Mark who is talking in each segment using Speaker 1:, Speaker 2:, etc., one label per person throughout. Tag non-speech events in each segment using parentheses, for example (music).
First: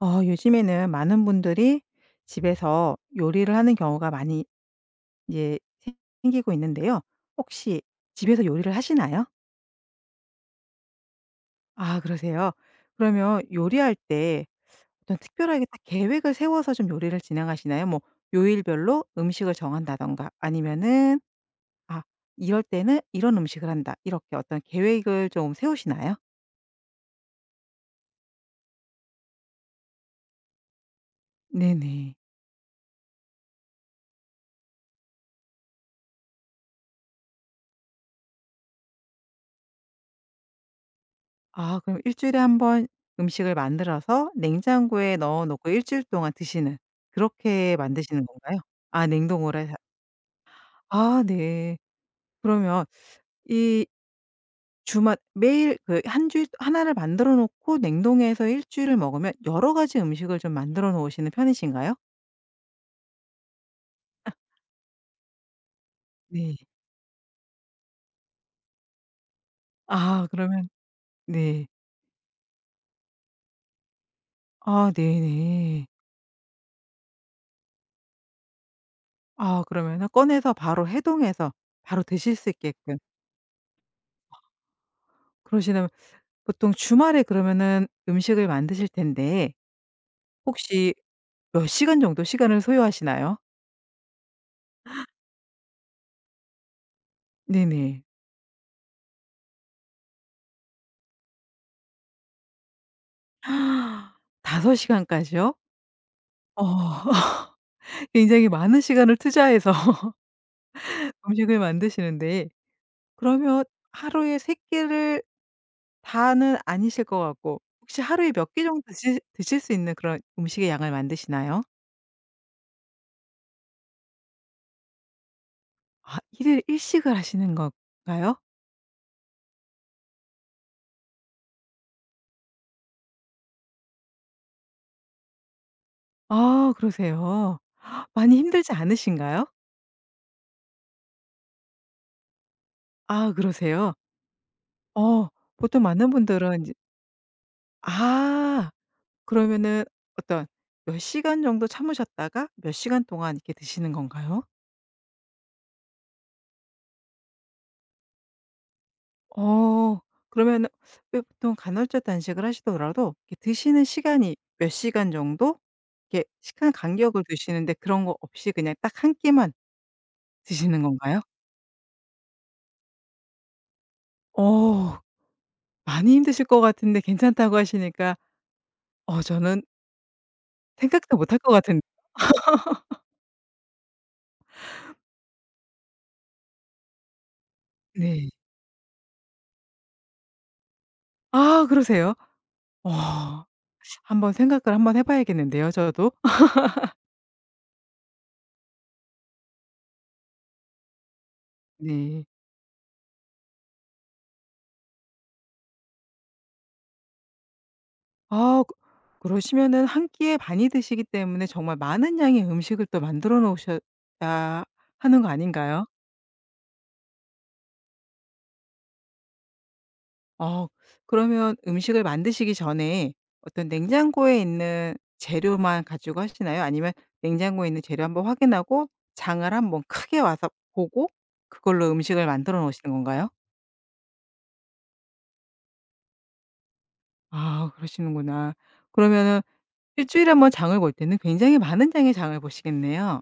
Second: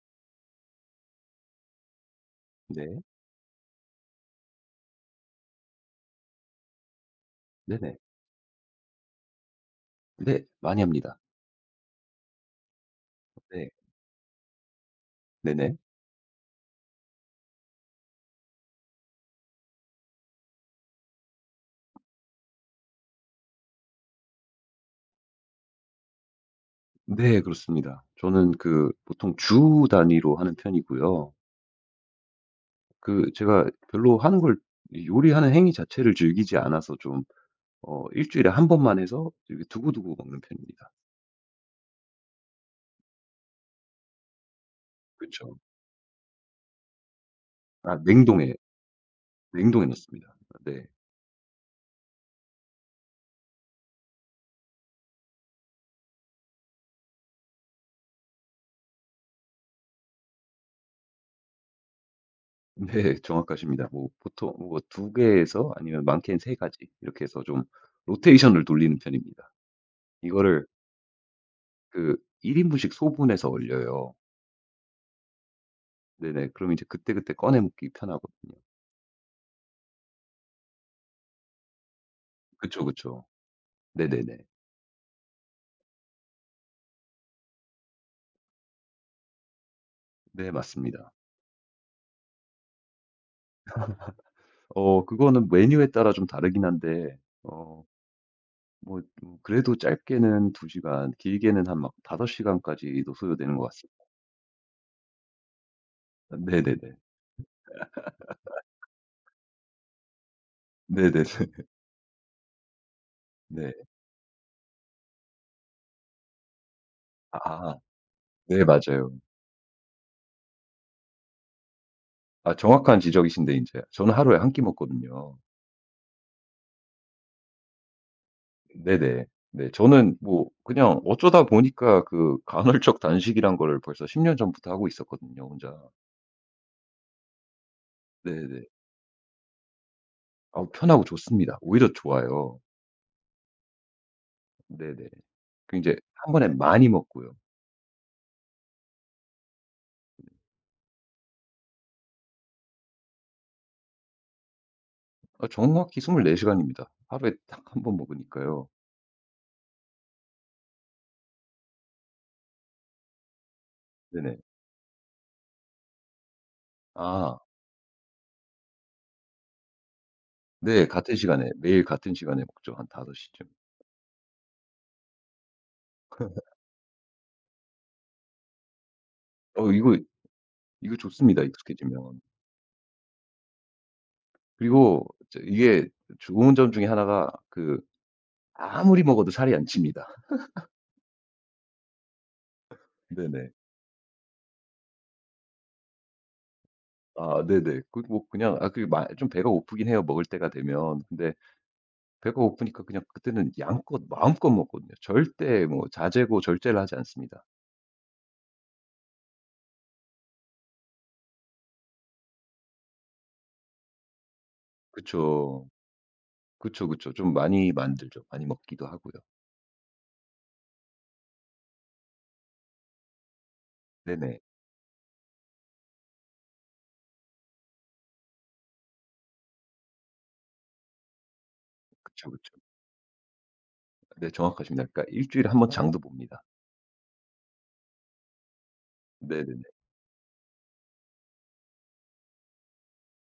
Speaker 1: 어 요즘에는 많은 분들이 집에서
Speaker 2: 네.
Speaker 1: 요리를 하는 경우가 많이 이제 생기고 있는데요. 혹시
Speaker 2: 네네.
Speaker 1: 집에서 요리를 하시나요?
Speaker 2: 네. 많이 합니다.
Speaker 1: 아 그러세요? 그러면
Speaker 2: 네.
Speaker 1: 요리할 때 어떤 특별하게
Speaker 2: 네네.
Speaker 1: 딱 계획을 세워서 좀 요리를 진행하시나요? 뭐 요일별로 음식을 정한다든가 아니면은 '아 이럴 때는 이런 음식을 한다.' 이렇게 어떤 계획을 좀 세우시나요?
Speaker 2: 네, 그렇습니다. 저는 그 보통 주 단위로 하는 편이고요.
Speaker 1: 네네.
Speaker 2: 그 제가 별로 하는 걸 이 요리하는 행위 자체를 즐기지 않아서 좀 일 주일에 한 번만 해서 이렇게 두고두고 먹는 편입니다.
Speaker 1: 아 그럼 일 주일에 한번 음식을 만들어서 냉장고에 넣어
Speaker 2: 그쵸.
Speaker 1: 놓고 일 주일 동안 드시는 그렇게
Speaker 2: 아,
Speaker 1: 만드시는
Speaker 2: 냉동에,
Speaker 1: 건가요? 아 냉동으로 해서.
Speaker 2: 냉동에 넣습니다. 네.
Speaker 1: 아 네. 그러면 이 주말 매일 그 한 주일 나를 만들어 놓고 냉동해서 일 주일을 먹으면 여러 가지 음식을 좀 만들어 놓으시는 편이신가요?
Speaker 2: 네, 정확하십니다. 뭐 보통 뭐 두 개에서 아니면 많게는
Speaker 1: 네.
Speaker 2: 세 가지 이렇게 해서 좀 로테이션을 돌리는 편입니다.
Speaker 1: 아
Speaker 2: 이거를
Speaker 1: 그러면 네.
Speaker 2: 그 1 인분씩 소분해서 얼려요.
Speaker 1: 아 네네.
Speaker 2: 네네. 그럼 이제 그때그때 꺼내 먹기 편하거든요.
Speaker 1: 아 그러면은 꺼내서 바로 해동해서 바로 드실 수
Speaker 2: 그쵸,
Speaker 1: 있게끔
Speaker 2: 그쵸. 네네네.
Speaker 1: 그러시다면 보통 주말에 그러면은 음식을 만드실 텐데
Speaker 2: 네,
Speaker 1: 혹시
Speaker 2: 맞습니다.
Speaker 1: 몇 시간 정도 시간을 소요하시나요?
Speaker 2: 그거는 메뉴에 따라 좀 다르긴 한데 어
Speaker 1: 네네.
Speaker 2: 뭐 그래도 짧게는 2 시간 길게는 한 막 5 시간까지도 소요되는 것 같습니다.
Speaker 1: (gasps) 다섯 시간까지요? 어.
Speaker 2: 네네네.
Speaker 1: (laughs) 굉장히 많은 시간을 투자해서 (laughs)
Speaker 2: 네네네.
Speaker 1: 음식을
Speaker 2: (laughs)
Speaker 1: 만드시는데 그러면
Speaker 2: 네.
Speaker 1: 하루에 세 끼를 다는 아니실 것 같고
Speaker 2: 아,
Speaker 1: 혹시 하루에 몇 끼
Speaker 2: 네
Speaker 1: 정도
Speaker 2: 맞아요.
Speaker 1: 드실 수 있는 그런 음식의 양을 만드시나요?
Speaker 2: 아, 정확한 지적이신데 이제 저는 하루에 한 끼 먹거든요.
Speaker 1: 아일일 식을 하시는 건가요?
Speaker 2: 네네. 네, 저는 뭐 그냥 어쩌다 보니까 그 간헐적 단식이란 거를 벌써 10년 전부터 하고 있었거든요, 혼자.
Speaker 1: 아 그러세요. (gasps) 많이
Speaker 2: 네네.
Speaker 1: 힘들지 않으신가요?
Speaker 2: 아우, 편하고 좋습니다. 오히려 좋아요.
Speaker 1: 아 그러세요.
Speaker 2: 네네.
Speaker 1: 어.
Speaker 2: 그
Speaker 1: 보통
Speaker 2: 제
Speaker 1: 많은
Speaker 2: 한 번에
Speaker 1: 분들은 제
Speaker 2: 많이 먹고요.
Speaker 1: 아 그러면은 어떤 몇 시간 정도 참으셨다가 몇 시간 동안 이렇게 드시는 건가요?
Speaker 2: 정확히 24 시간입니다. 하루에 딱 한번 먹으니까요.
Speaker 1: 어. 그러면은 왜 보통 간헐적 단식을 하시더라도 이렇게 드시는 시간이
Speaker 2: 네네.
Speaker 1: 몇 시간 정도 이렇게 시간 간격을
Speaker 2: 아,
Speaker 1: 두시는데 그런 거 없이 그냥 딱 한 끼만 드시는
Speaker 2: 네. 같은
Speaker 1: 건가요?
Speaker 2: 시간에 매일 같은 시간에 먹죠. 한 5 시쯤.
Speaker 1: 어. 많이 힘드실 것 같은데 괜찮다고 하시니까 어 저는
Speaker 2: 어 이거 이거
Speaker 1: 생각도 못 할
Speaker 2: 좋습니다,
Speaker 1: 것 같은
Speaker 2: 익숙해지면. 그리고 저 이게 좋은 점 중에 하나가 그
Speaker 1: 네.
Speaker 2: 아무리 먹어도 살이 안 찝니다. (laughs)
Speaker 1: 아 그러세요? 어.
Speaker 2: 네네.
Speaker 1: 한번 생각을 한번 해 봐야겠는데요 저도. (laughs)
Speaker 2: 아, 네네. 그 뭐 그냥 아 그 마 좀 배가 고프긴 해요, 먹을 때가 되면. 근데
Speaker 1: 네.
Speaker 2: 배가 고프니까 그냥 그때는 양껏 마음껏 먹거든요. 절대 뭐 자제고 절제를 하지 않습니다.
Speaker 1: 아 그 그러시면은 한 끼에 반이 드시기 때문에 정말 많은 양의 음식을 또 만들어 놓으셔야 하는 거
Speaker 2: 그쵸.
Speaker 1: 아닌가요?
Speaker 2: 그쵸, 그쵸. 좀 많이 만들죠. 많이 먹기도 하고요.
Speaker 1: 어 그러면 음식을 만드시기 전에 어떤 냉장고에
Speaker 2: 네네.
Speaker 1: 있는 재료만 가지고 하시나요? 아니면 냉장고에 있는 재료 한번 확인하고 장을 한번 크게 와서 보고 그걸로 음식을
Speaker 2: 그쵸, 그쵸.
Speaker 1: 만들어 놓으시는 건가요?
Speaker 2: 네, 정확하십니다. 그러니까 일 주일에 한번 장도 봅니다.
Speaker 1: 아 그러시는구나. 그러면은
Speaker 2: 네네네.
Speaker 1: 주일에 한번 장을 볼 때는 굉장히 많은 양의 장을 보시겠네요.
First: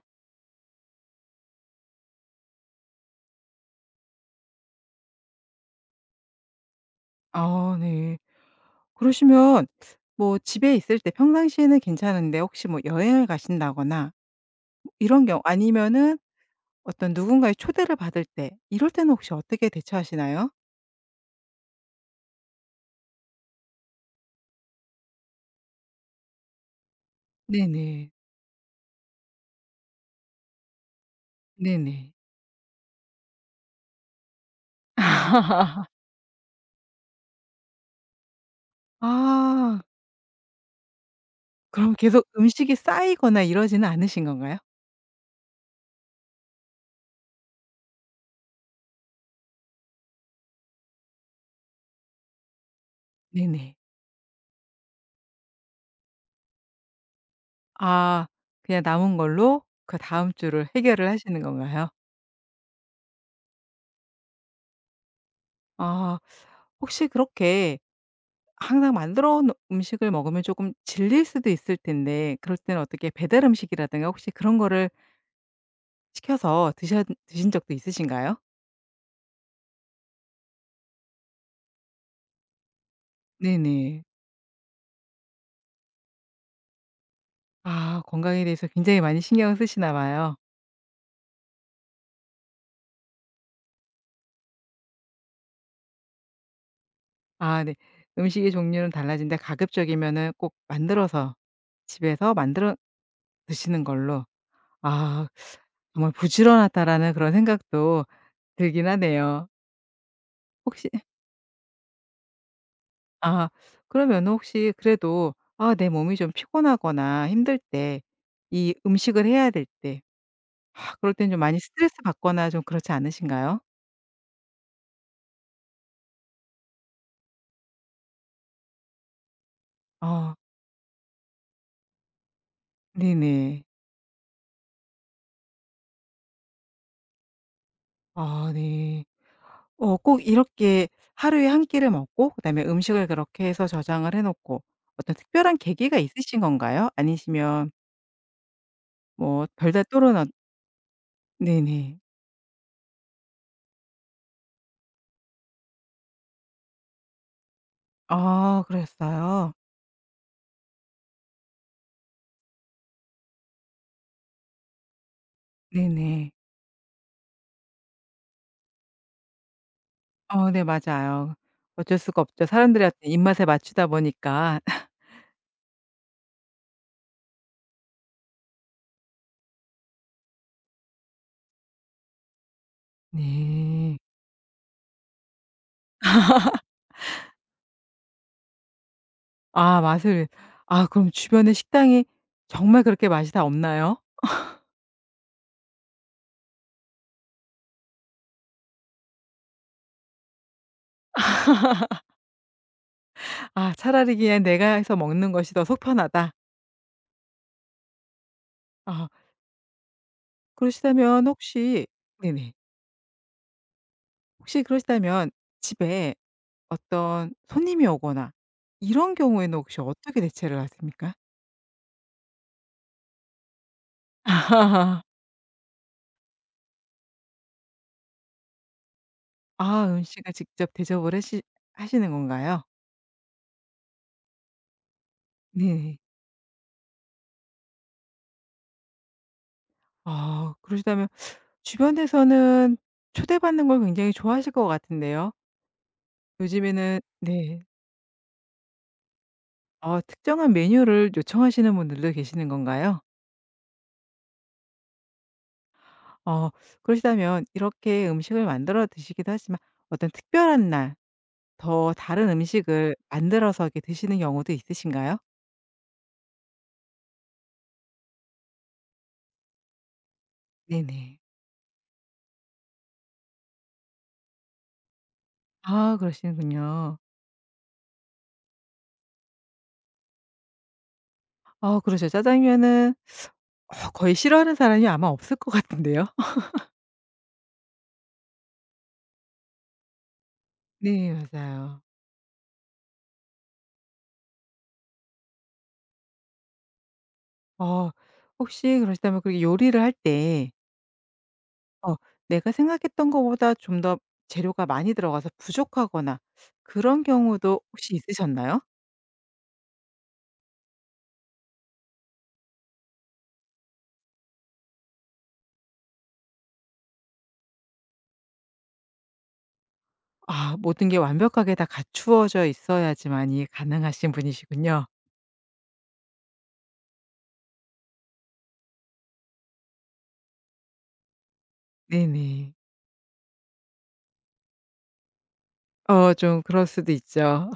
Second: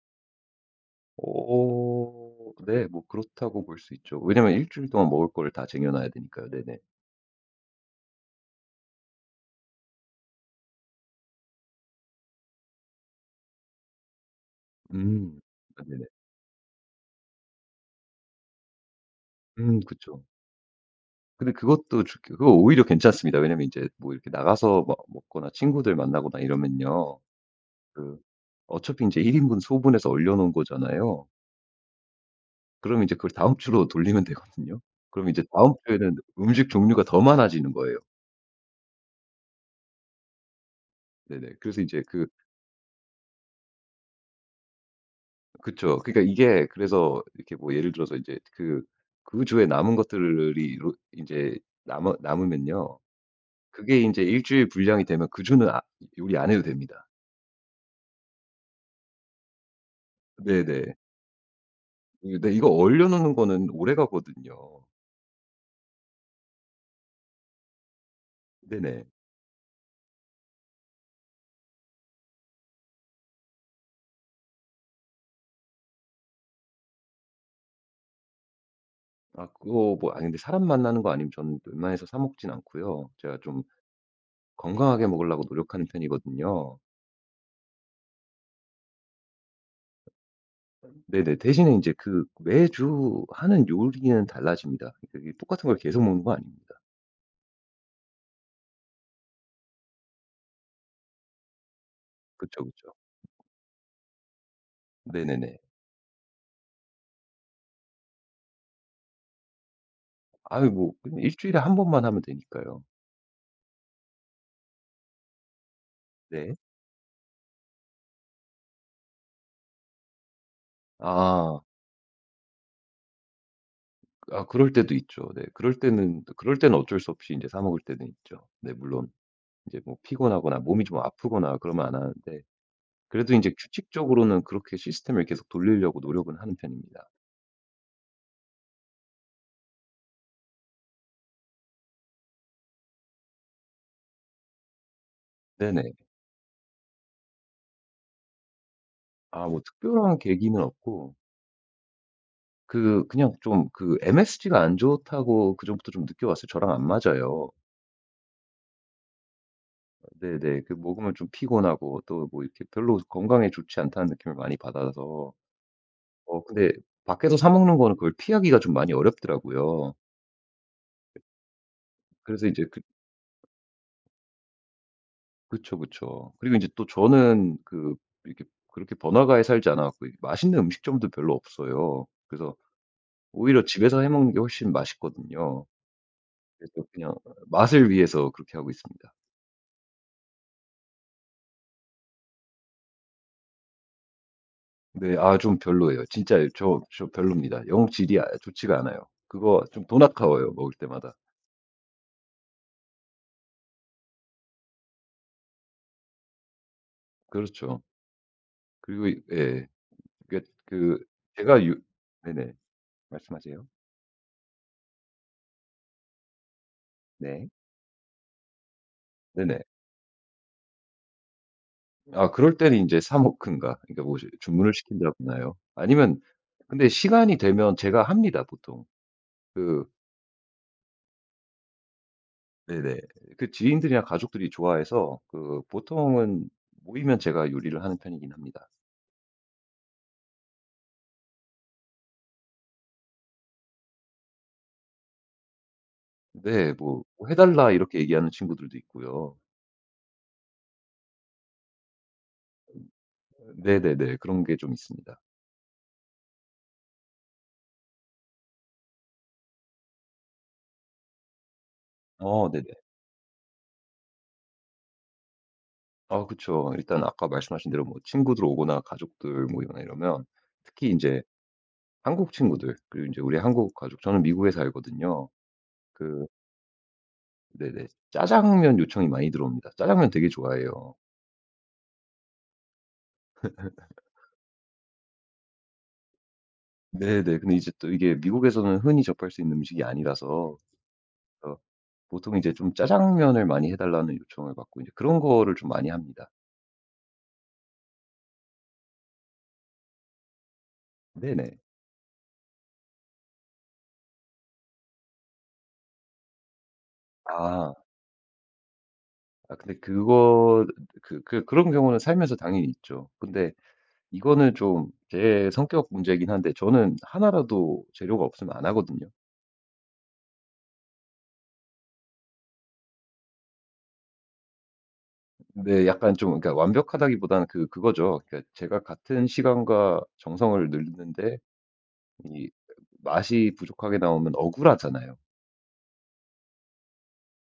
Speaker 2: 오오오오, 네뭐 그렇다고 볼 수 있죠. 왜냐면 일 주일 동안 먹을 거를 다 쟁여 놔야 되니까요. 네네.
Speaker 1: 아 네. 그러시면 뭐 집에 있을 때 평상시에는 괜찮은데 혹시 뭐 여행을 가신다거나 뭐 이런
Speaker 2: 음.
Speaker 1: 경우
Speaker 2: 아, 네네.
Speaker 1: 아니면은 어떤 누군가의 초대를 받을 때 이럴 때는 혹시 어떻게
Speaker 2: 음, 그쵸.
Speaker 1: 대처하시나요?
Speaker 2: 근데 그것도 좋게 그거 오히려 괜찮습니다. 왜냐면 이제 뭐 이렇게 나가서 뭐 먹거나 친구들 만나거나 이러면요.
Speaker 1: 네네.
Speaker 2: 그 어차피 이제1 인분 소분해서 얼려 놓은 거잖아요.
Speaker 1: 네네.
Speaker 2: 그럼 이제 그걸 다음 주로 돌리면 되거든요. 그럼 이제 다음
Speaker 1: (laughs)
Speaker 2: 주에는 음식 종류가 더 많아지는 거예요.
Speaker 1: 아.
Speaker 2: 네네. 그래서
Speaker 1: 그럼
Speaker 2: 이제
Speaker 1: 계속
Speaker 2: 그,
Speaker 1: 음식이 쌓이거나 이러지는 않으신 건가요?
Speaker 2: 그쵸. 그러니까 이게 그래서 이렇게 뭐 예를 들어서 이제 그 그 주에 남은 것들이 로 인제 남아 남으면요.
Speaker 1: 네네.
Speaker 2: 그게 인제 일 주일 분량이 되면 그 주는 요리 안 해도 됩니다.
Speaker 1: 아 그냥 남은 걸로 그다음 주를
Speaker 2: 네네.
Speaker 1: 해결을 하시는 건가요?
Speaker 2: 이 네, 이거 얼려 놓는 거는 오래 가거든요.
Speaker 1: 아 혹시 그렇게 항상
Speaker 2: 네네.
Speaker 1: 만들어 놓은 음식을 먹으면 조금 질릴 수도 있을 텐데 그럴 때는 어떻게 배달 음식이라든가 혹시 그런 거를 시켜서 드셨 드신 적도 있으신가요?
Speaker 2: 아, 그거 뭐 아니 근데 사람 만나는 거 아니면 저는 웬만해서 사 먹진 않고요. 제가 좀
Speaker 1: 네네.
Speaker 2: 건강하게 먹으려고 노력하는 편이거든요.
Speaker 1: 아 건강에 대해서 굉장히 많이 신경을 쓰시나 봐요.
Speaker 2: 네네. 대신에 이제 그 매주 하는 요리는 달라집니다. 그게 똑같은 걸 계속 먹는 거 아닙니다.
Speaker 1: 아 네. 음식의 종류는 달라진데 가급적이면은 꼭 만들어서 집에서
Speaker 2: 그쵸,
Speaker 1: 만들어
Speaker 2: 그쵸.
Speaker 1: 드시는 걸로. 아
Speaker 2: 네네네.
Speaker 1: 정말 '부지런하다.'라는 그런 생각도 들긴 하네요.
Speaker 2: 아유,
Speaker 1: 혹시
Speaker 2: 뭐 그냥 주일에 한 번만 하면 되니까요.
Speaker 1: 아 그러면 혹시 그래도 아 내 몸이 좀
Speaker 2: 네.
Speaker 1: 피곤하거나 힘들 때 이 음식을 해야 될 때 막 그럴 땐 좀 많이
Speaker 2: 아.
Speaker 1: 스트레스 받거나 좀 그렇지 않으신가요?
Speaker 2: 아, 그럴 때도 있죠. 네. 그럴 때는, 그럴 때는 어쩔 수 없이 이제 사 먹을 때는 있죠. 네, 물론 이제 뭐
Speaker 1: 아
Speaker 2: 피곤하거나 몸이 좀 아프거나 그러면 안 하는데 그래도 인제
Speaker 1: 네네.
Speaker 2: 규칙적으로는 그렇게 시스템을 계속 돌리려고 노력은 하는 편입니다.
Speaker 1: 아 네. 어 꼭 이렇게 하루에 한 끼를 먹고 그다음에 음식을 그렇게 해서 저장을 해 놓고 어떤 특별한
Speaker 2: 네네.
Speaker 1: 계기가 있으신 건가요? 아니시면 뭐
Speaker 2: 아, 뭐
Speaker 1: 별다른 또는
Speaker 2: 특별한
Speaker 1: 어
Speaker 2: 계기는 없고
Speaker 1: 네네.
Speaker 2: 그 그냥 좀 그 MSG가 안 좋다고 그전부터 좀 느껴왔어요. 저랑 안 맞아요.
Speaker 1: 아 그랬어요?
Speaker 2: 네네. 그 먹으면 좀 피곤하고 또 뭐 이렇게 별로 건강에 좋지 않다는 느낌을 많이 받아서
Speaker 1: 네네.
Speaker 2: 근데 밖에서 사 먹는 거는 그걸 피하기가 좀 많이 어렵더라고요.
Speaker 1: 어 네 맞아요. 어쩔 수가 없죠.
Speaker 2: 그래서 이제 그,
Speaker 1: 사람들의 어떤 입맛에 맞추다 보니까. (laughs)
Speaker 2: 그쵸, 그쵸. 그리고 인제 또 저는 그 이렇게 그렇게 번화가에 살지 않아 갖고 이 맛있는 음식점도 별로 없어요. 그래서 오히려
Speaker 1: 네.
Speaker 2: 집에서 해 먹는 게 훨씬 맛있거든요. 그래서 그냥 맛을 위해서 그렇게 하고 있습니다.
Speaker 1: 아 맛을 아 그럼 주변에 식당이 정말 그렇게 맛이 다 없나요?
Speaker 2: 네. 아, 좀 별로예요. 진짜 저 별로입니다. 영 질이 좋지가 않아요. 그거 좀 돈 아까워요, 먹을 때마다.
Speaker 1: 아 차라리 그냥 내가 해서 먹는 것이 더 속 편하다.
Speaker 2: 그렇죠. 그리고
Speaker 1: 아
Speaker 2: 이, 예. 그그
Speaker 1: 그러시다면
Speaker 2: 제가 유
Speaker 1: 혹시 네네.
Speaker 2: 네네. 말씀하세요.
Speaker 1: 혹시 그러시다면 집에 어떤
Speaker 2: 네.
Speaker 1: 손님이 오거나 이런 경우에는
Speaker 2: 네네.
Speaker 1: 혹시 어떻게 대체를 하십니까?
Speaker 2: 아, 그럴 때는 인제 사 먹든가 그러니까 뭐 이제 주문을
Speaker 1: (laughs)
Speaker 2: 시킨다거나요. 아니면 근데 시간이 되면 제가 합니다, 보통.
Speaker 1: 아
Speaker 2: 그,
Speaker 1: 음식을 직접 대접을 하시는 건가요?
Speaker 2: 네네. 그 지인들이나 가족들이 좋아해서 그
Speaker 1: 네네.
Speaker 2: 보통은 모이면 제가 요리를 하는 편이긴 합니다.
Speaker 1: 아 그러시다면 주변에서는 초대받는 걸 굉장히 좋아하실 것 같은데요.
Speaker 2: 네.
Speaker 1: 요즘에는
Speaker 2: 뭐 "해
Speaker 1: 네.
Speaker 2: 달라." 이렇게 얘기하는 친구들도 있고요.
Speaker 1: 어 특정한 메뉴를 요청하시는 분들도 계시는 건가요?
Speaker 2: 네네네. 그런 게 좀 있습니다.
Speaker 1: 어 그러시다면 이렇게 음식을 만들어 드시기도 하지만 어떤 특별한 날 더 다른
Speaker 2: 네네.
Speaker 1: 음식을 만들어서 이렇게 드시는 경우도 있으신가요?
Speaker 2: 아, 그쵸. 일단 아까 말씀하신 대로 뭐 친구들 오거나 가족들 모이거나 이러면 특히 이
Speaker 1: 네네.
Speaker 2: 제 한국 친구들, 그리고 이제 우리 한국 가족, 저는 미국에 살거든요.
Speaker 1: 아
Speaker 2: 그,
Speaker 1: 그러시는군요.
Speaker 2: 네네. 짜장면 요청이 많이 들어옵니다. 짜장면 되게 좋아해요.
Speaker 1: 아 그러죠. 짜장면은 어 거의 싫어하는 사람이 아마 없을 것 같은데요. (laughs)
Speaker 2: 네네. 근데 이제 또 이게 미국에서는 흔히 접할 수 있는 음식이 아니라서
Speaker 1: 네
Speaker 2: 어
Speaker 1: 맞아요.
Speaker 2: 보통 이제 좀 짜장면을 많이 해 달라는 요청을 받고 이제 그런 거를 좀 많이 합니다.
Speaker 1: 어 혹시 그러시다면 그 요리를 할때
Speaker 2: 네네.
Speaker 1: 어 내가 생각했던 것보다 좀 더 재료가 많이 들어가서 부족하거나 그런 경우도
Speaker 2: 아.
Speaker 1: 혹시 있으셨나요?
Speaker 2: 아, 근데 그거 그 그런 경우는 살면서 당연히 있죠. 근데 이거는 좀 제 성격 문제이긴 한데 저는 하나라도 재료가 없으면 안 하거든요.
Speaker 1: 아 모든 게 완벽하게 다 갖추어져 있어야지만이 가능하신 분이시군요.
Speaker 2: 근데 약간 좀 그러니까 완벽하다기보다는 그, 그거죠. 그러니까 제가 같은 시간과 정성을 넣는데 이
Speaker 1: 네네.
Speaker 2: 맛이 부족하게 나오면 억울하잖아요.
Speaker 1: 어 좀 그럴 수도 있죠.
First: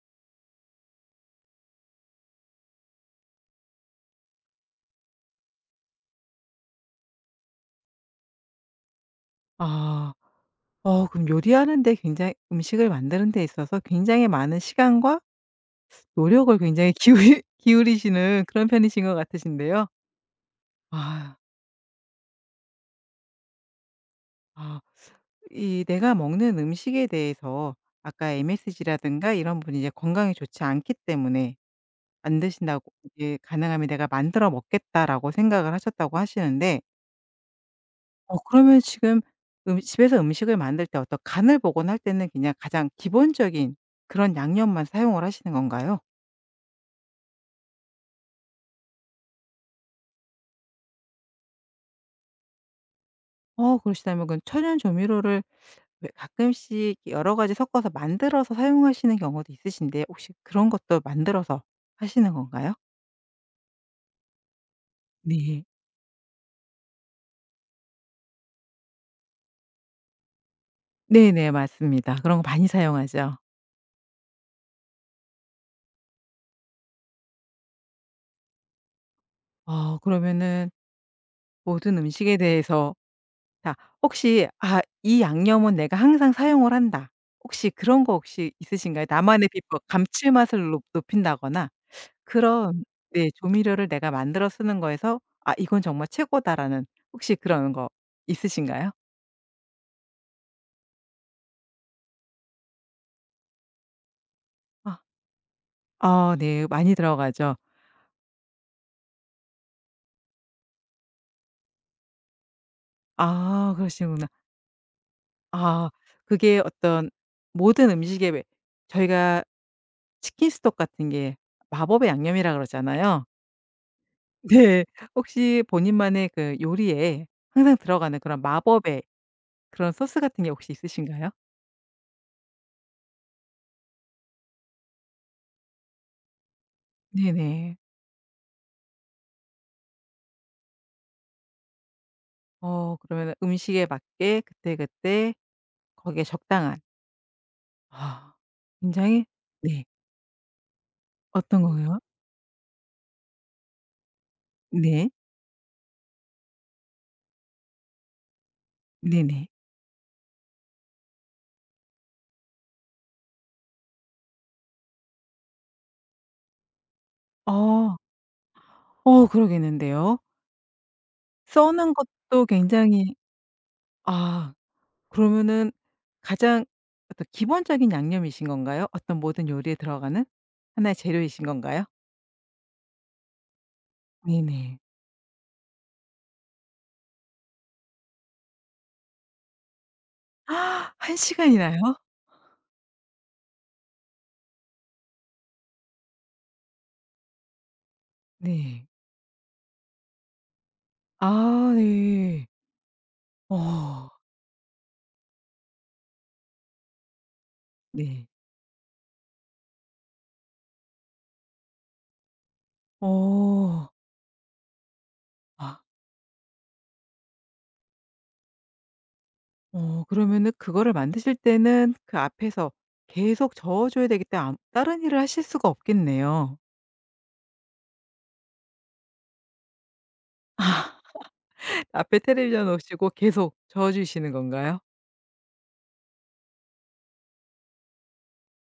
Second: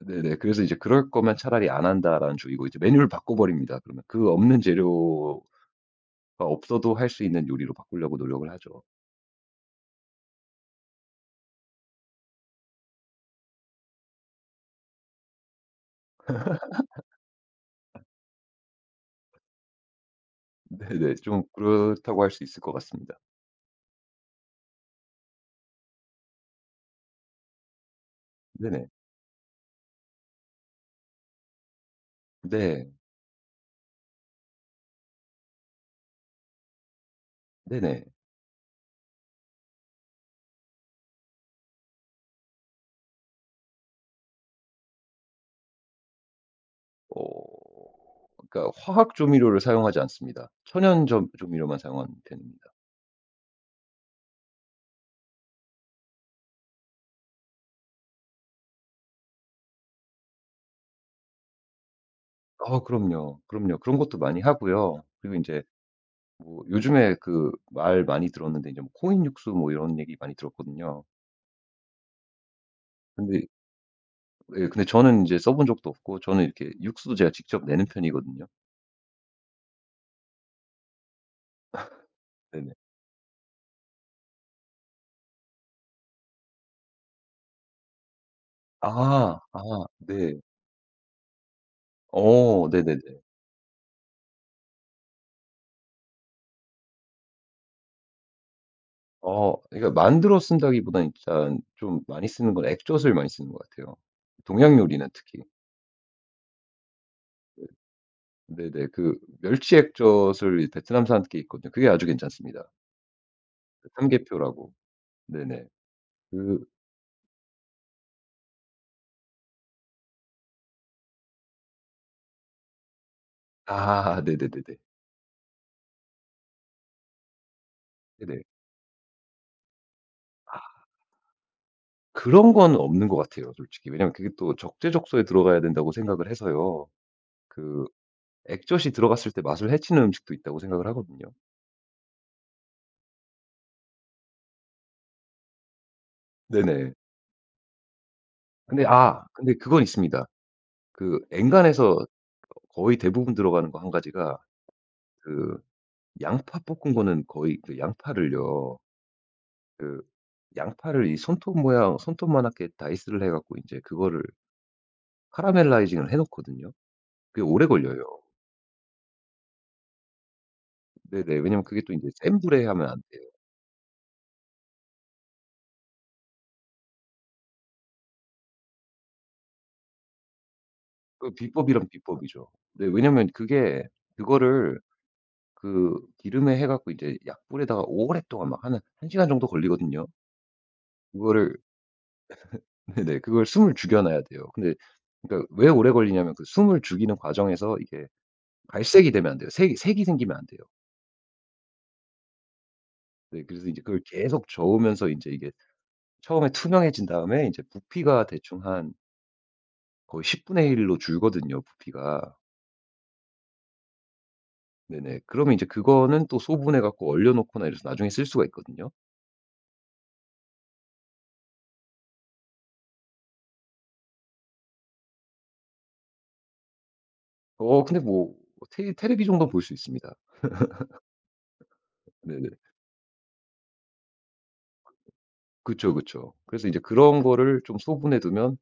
Speaker 2: 네네. 그래서 이제 '그럴 거면 차라리 안 한다.'라는 주의고, 이제 메뉴를 바꿔 버립니다. 그러면 그 없는 재료가 없어도 할 수 있는 요리로 바꾸려고 노력을 하죠.
Speaker 1: 아. 어 그럼 요리하는 데 굉장히 음식을 만드는 데 있어서 굉장히 많은 시간과 노력을 굉장히 기울이 (laughs) 기울이시는 그런 편이신 것 같으신데요.
Speaker 2: (laughs) 네네.
Speaker 1: 아.
Speaker 2: 좀 그렇다고 할 수 있을 것 같습니다.
Speaker 1: 아. 이 내가 먹는 음식에 대해서 아까
Speaker 2: 네네.
Speaker 1: MSG라든가 이런 분이 이제 건강에 좋지 않기 때문에 안
Speaker 2: 네.
Speaker 1: 드신다고 이제 "가능하면 내가 만들어 먹겠다."라고 생각을 하셨다고 하시는데
Speaker 2: 네네.
Speaker 1: 어 그러면 지금 집에서 음식을 만들 때 어떤 간을 보거나 할 때는 그냥 가장 기본적인 그런 양념만 사용을 하시는 건가요?
Speaker 2: 어 그러니까 화학 조미료를 사용하지 않습니다. 천연 점 조미료만 사용하는 편입니다.
Speaker 1: 어 그러시다면 그 천연 조미료를 왜 가끔씩 여러 가지 섞어서 만들어서 사용하시는 경우도 있으신데 혹시 그런 것도 만들어서 하시는 건가요?
Speaker 2: 아, 그럼요. 그럼요. 그런 것도 많이 하고요. 그리고 이제
Speaker 1: 네.
Speaker 2: 뭐 요즘에 그 말 많이 들었는데, 이제 뭐 코인 육수 뭐 이런 얘기 많이 들었거든요.
Speaker 1: 네네. 맞습니다. 그런 거 많이 사용하죠.
Speaker 2: 근데 예, 근데 저는 이제 써본 적도 없고 저는 이렇게 육수도 제가 직접 내는 편이거든요.
Speaker 1: 어 그러면은 모든 음식에
Speaker 2: 네네.
Speaker 1: 대해서 자 혹시 '아 이 양념은 내가 항상 사용을 한다.' 혹시 그런 거 혹시 있으신가요?
Speaker 2: 아.
Speaker 1: 나만의 비법
Speaker 2: 아, 네.
Speaker 1: 감칠맛을 높 높인다거나 그런
Speaker 2: 네네네.
Speaker 1: 네 조미료를 내가 만들어 쓰는 거에서 '아 이건 정말 최고다.'라는 혹시 그런 거 있으신가요?
Speaker 2: 그러니까 만들어 쓴다기보다는 일단 좀 많이 쓰는 건 액젓을 많이 쓰는 것 같아요. 동양
Speaker 1: 아.
Speaker 2: 요리는 특히.
Speaker 1: 아 네. 많이 들어가죠.
Speaker 2: 네. 네, 그 멸치 액젓을 베트남산 게 있거든요. 그게 아주 괜찮습니다.
Speaker 1: 아
Speaker 2: 그,
Speaker 1: 그러시구나.
Speaker 2: 삼계표라고. 네네.
Speaker 1: 아 그게
Speaker 2: 그,
Speaker 1: 어떤 모든 음식에 왜 저희가 치킨 스톡 같은 게 마법의 양념이라 그러잖아요.
Speaker 2: 아,
Speaker 1: (laughs)
Speaker 2: 네네네네.
Speaker 1: 네. 혹시 본인만의 그 요리에 항상 들어가는 그런
Speaker 2: 네네.
Speaker 1: 마법의 그런 소스 같은 게 혹시 있으신가요?
Speaker 2: 그런 건 없는 것 같아요, 솔직히. 왜냐면 그게 또 적재적소에 들어가야 된다고 생각을 해서요.
Speaker 1: 네네.
Speaker 2: 그 액젓이 들어갔을 때 맛을 해치는 음식도 있다고 생각을 하거든요.
Speaker 1: 어 그러면 음식에 맞게 그때그때 거기에 적당한
Speaker 2: 네네.
Speaker 1: 아
Speaker 2: 근데
Speaker 1: 굉장히
Speaker 2: 아, 근데 그건
Speaker 1: 네.
Speaker 2: 있습니다. 그
Speaker 1: 어떤
Speaker 2: 엔간해서
Speaker 1: 거요?
Speaker 2: 거의 대부분 들어가는 거 한 가지가,
Speaker 1: 네.
Speaker 2: 그 양파 볶은 거는. 거의 그 양파를요.
Speaker 1: 네네.
Speaker 2: 그 양파를 이 손톱 모양, 손톱만하게 다이스를 해 갖고 인제 그거를 카라멜라이징을 해 놓거든요. 그게 오래
Speaker 1: 어.
Speaker 2: 걸려요.
Speaker 1: 어 그러겠는데요.
Speaker 2: 네네. 왜냐면 그게 또
Speaker 1: 써는
Speaker 2: 인제 센
Speaker 1: 것도
Speaker 2: 불에 하면 안
Speaker 1: 굉장히
Speaker 2: 돼요.
Speaker 1: 아 그러면은 가장 어떤 기본적인 양념이신 건가요? 어떤 모든 요리에 들어가는 하나의
Speaker 2: 그
Speaker 1: 재료이신 건가요?
Speaker 2: 비법이란 비법이죠. 네, 왜냐면 그게,
Speaker 1: 네네.
Speaker 2: 그거를 그 기름에 해 갖고 이제 약불에다가 오랫동안 막 한 1 시간 정도 걸리거든요.
Speaker 1: 아! 한
Speaker 2: 그거를
Speaker 1: 시간이나요?
Speaker 2: (laughs) 네네. 그걸 숨을 죽여 놔야 돼요. 근데 그러니까 왜 오래 걸리냐면 그 숨을 죽이는 과정에서 이게
Speaker 1: 네.
Speaker 2: 갈색이 되면 안 돼요. 색이 생기면 안 돼요.
Speaker 1: 아 네.
Speaker 2: 네, 그래서 이제 그걸
Speaker 1: 어.
Speaker 2: 계속 저으면서 이제 이게 처음에 투명해진 다음에 이제
Speaker 1: 네.
Speaker 2: 부피가 대충 한 거의 10분의 1로 줄거든요, 부피가.
Speaker 1: 어.
Speaker 2: 네네. 그러면 이제
Speaker 1: 아.
Speaker 2: 그거는 또 소분해 갖고 얼려 놓거나 이래서 나중에 쓸 수가 있거든요.
Speaker 1: 어 그러면은 그거를 만드실 때는 그 앞에서 계속 저어 줘야 되기 때문에 아무 다른 일을 하실 수가 없겠네요.
Speaker 2: 근데 뭐텔레비 정도 볼 수 있습니다.
Speaker 1: (laughs) 앞에
Speaker 2: 네네.
Speaker 1: 텔레비전 놓으시고 계속 저어 주시는 건가요?
Speaker 2: 그쵸, 그쵸. 그래서 이제 그런 거를 좀 소분해 두면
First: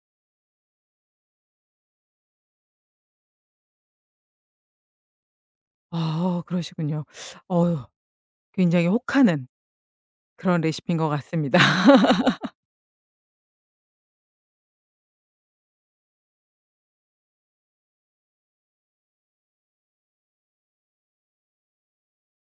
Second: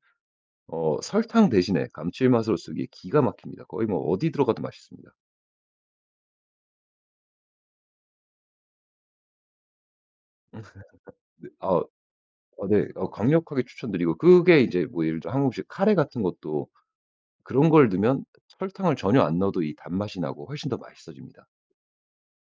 Speaker 2: 설탕 대신에 감칠맛으로 쓰기에 기가 막힙니다. 거의 뭐 어디 들어가도 맛있습니다.
Speaker 1: 아 그러시군요. 어 굉장히 혹하는 그런
Speaker 2: 네.
Speaker 1: 레시피인 것 같습니다.
Speaker 2: 아
Speaker 1: (laughs)
Speaker 2: 아 네. 강력하게 추천드리고, 그게 이제 뭐 예를 들어 한국식 카레 같은 것도 그런 걸 넣으면 설탕을 전혀 안 넣어도 이 단맛이 나고 훨씬 더 맛있어집니다.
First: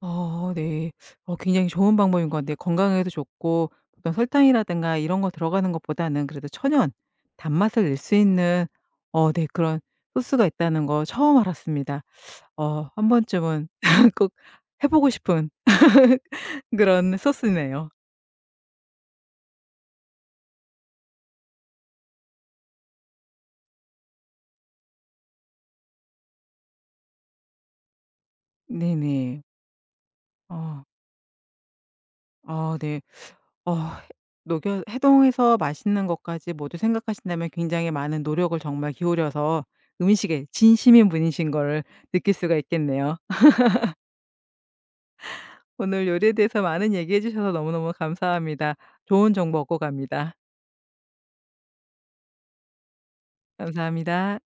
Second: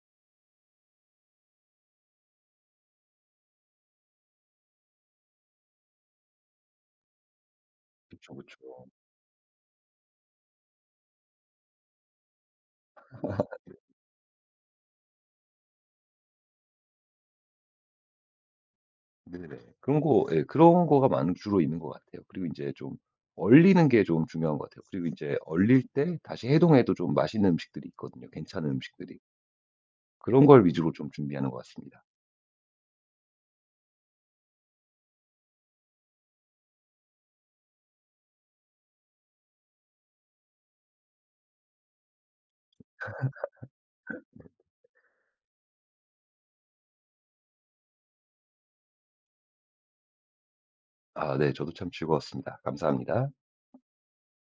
Speaker 1: 어 네. 어 굉장히 좋은 방법인 것 같네요. 건강에도 좋고 보통 설탕이라든가 이런 거 들어가는 것보다는 그래도 천연 단맛을 낼 수
Speaker 2: 그쵸,
Speaker 1: 있는
Speaker 2: 그쵸.
Speaker 1: 어 네 그런 소스가 있다는 거 처음 알았습니다. 어 한 번쯤은 (laughs) 꼭 해 보고 싶은 (laughs) 그런 소스네요.
Speaker 2: 네네. (laughs) 그런 거, 예, 그런 거가 많 주로 있는 것 같아요. 그리고 인제 좀 얼리는 게 좀 중요한 것 같아요. 그리고 인제 얼릴 때 다시 해동해도 좀 맛있는 음식들이 있거든요, 괜찮은 음식들이.
Speaker 1: 네네.
Speaker 2: 그런 걸
Speaker 1: 어.
Speaker 2: 위주로 좀 준비하는 것 같습니다.
Speaker 1: 아 네. 어 녹여 해동해서 맛있는 것까지 모두 생각하신다면 굉장히 많은 노력을 정말 기울여서 음식에 진심인 분이신 걸 느낄 수가 있겠네요. (laughs) 오늘 요리에 대해서 많은 얘기해 주셔서 너무너무 감사합니다. 좋은 정보 얻고 갑니다.
Speaker 2: 아, 네. 저도 참 즐거웠습니다. 감사합니다.
Speaker 1: 감사합니다.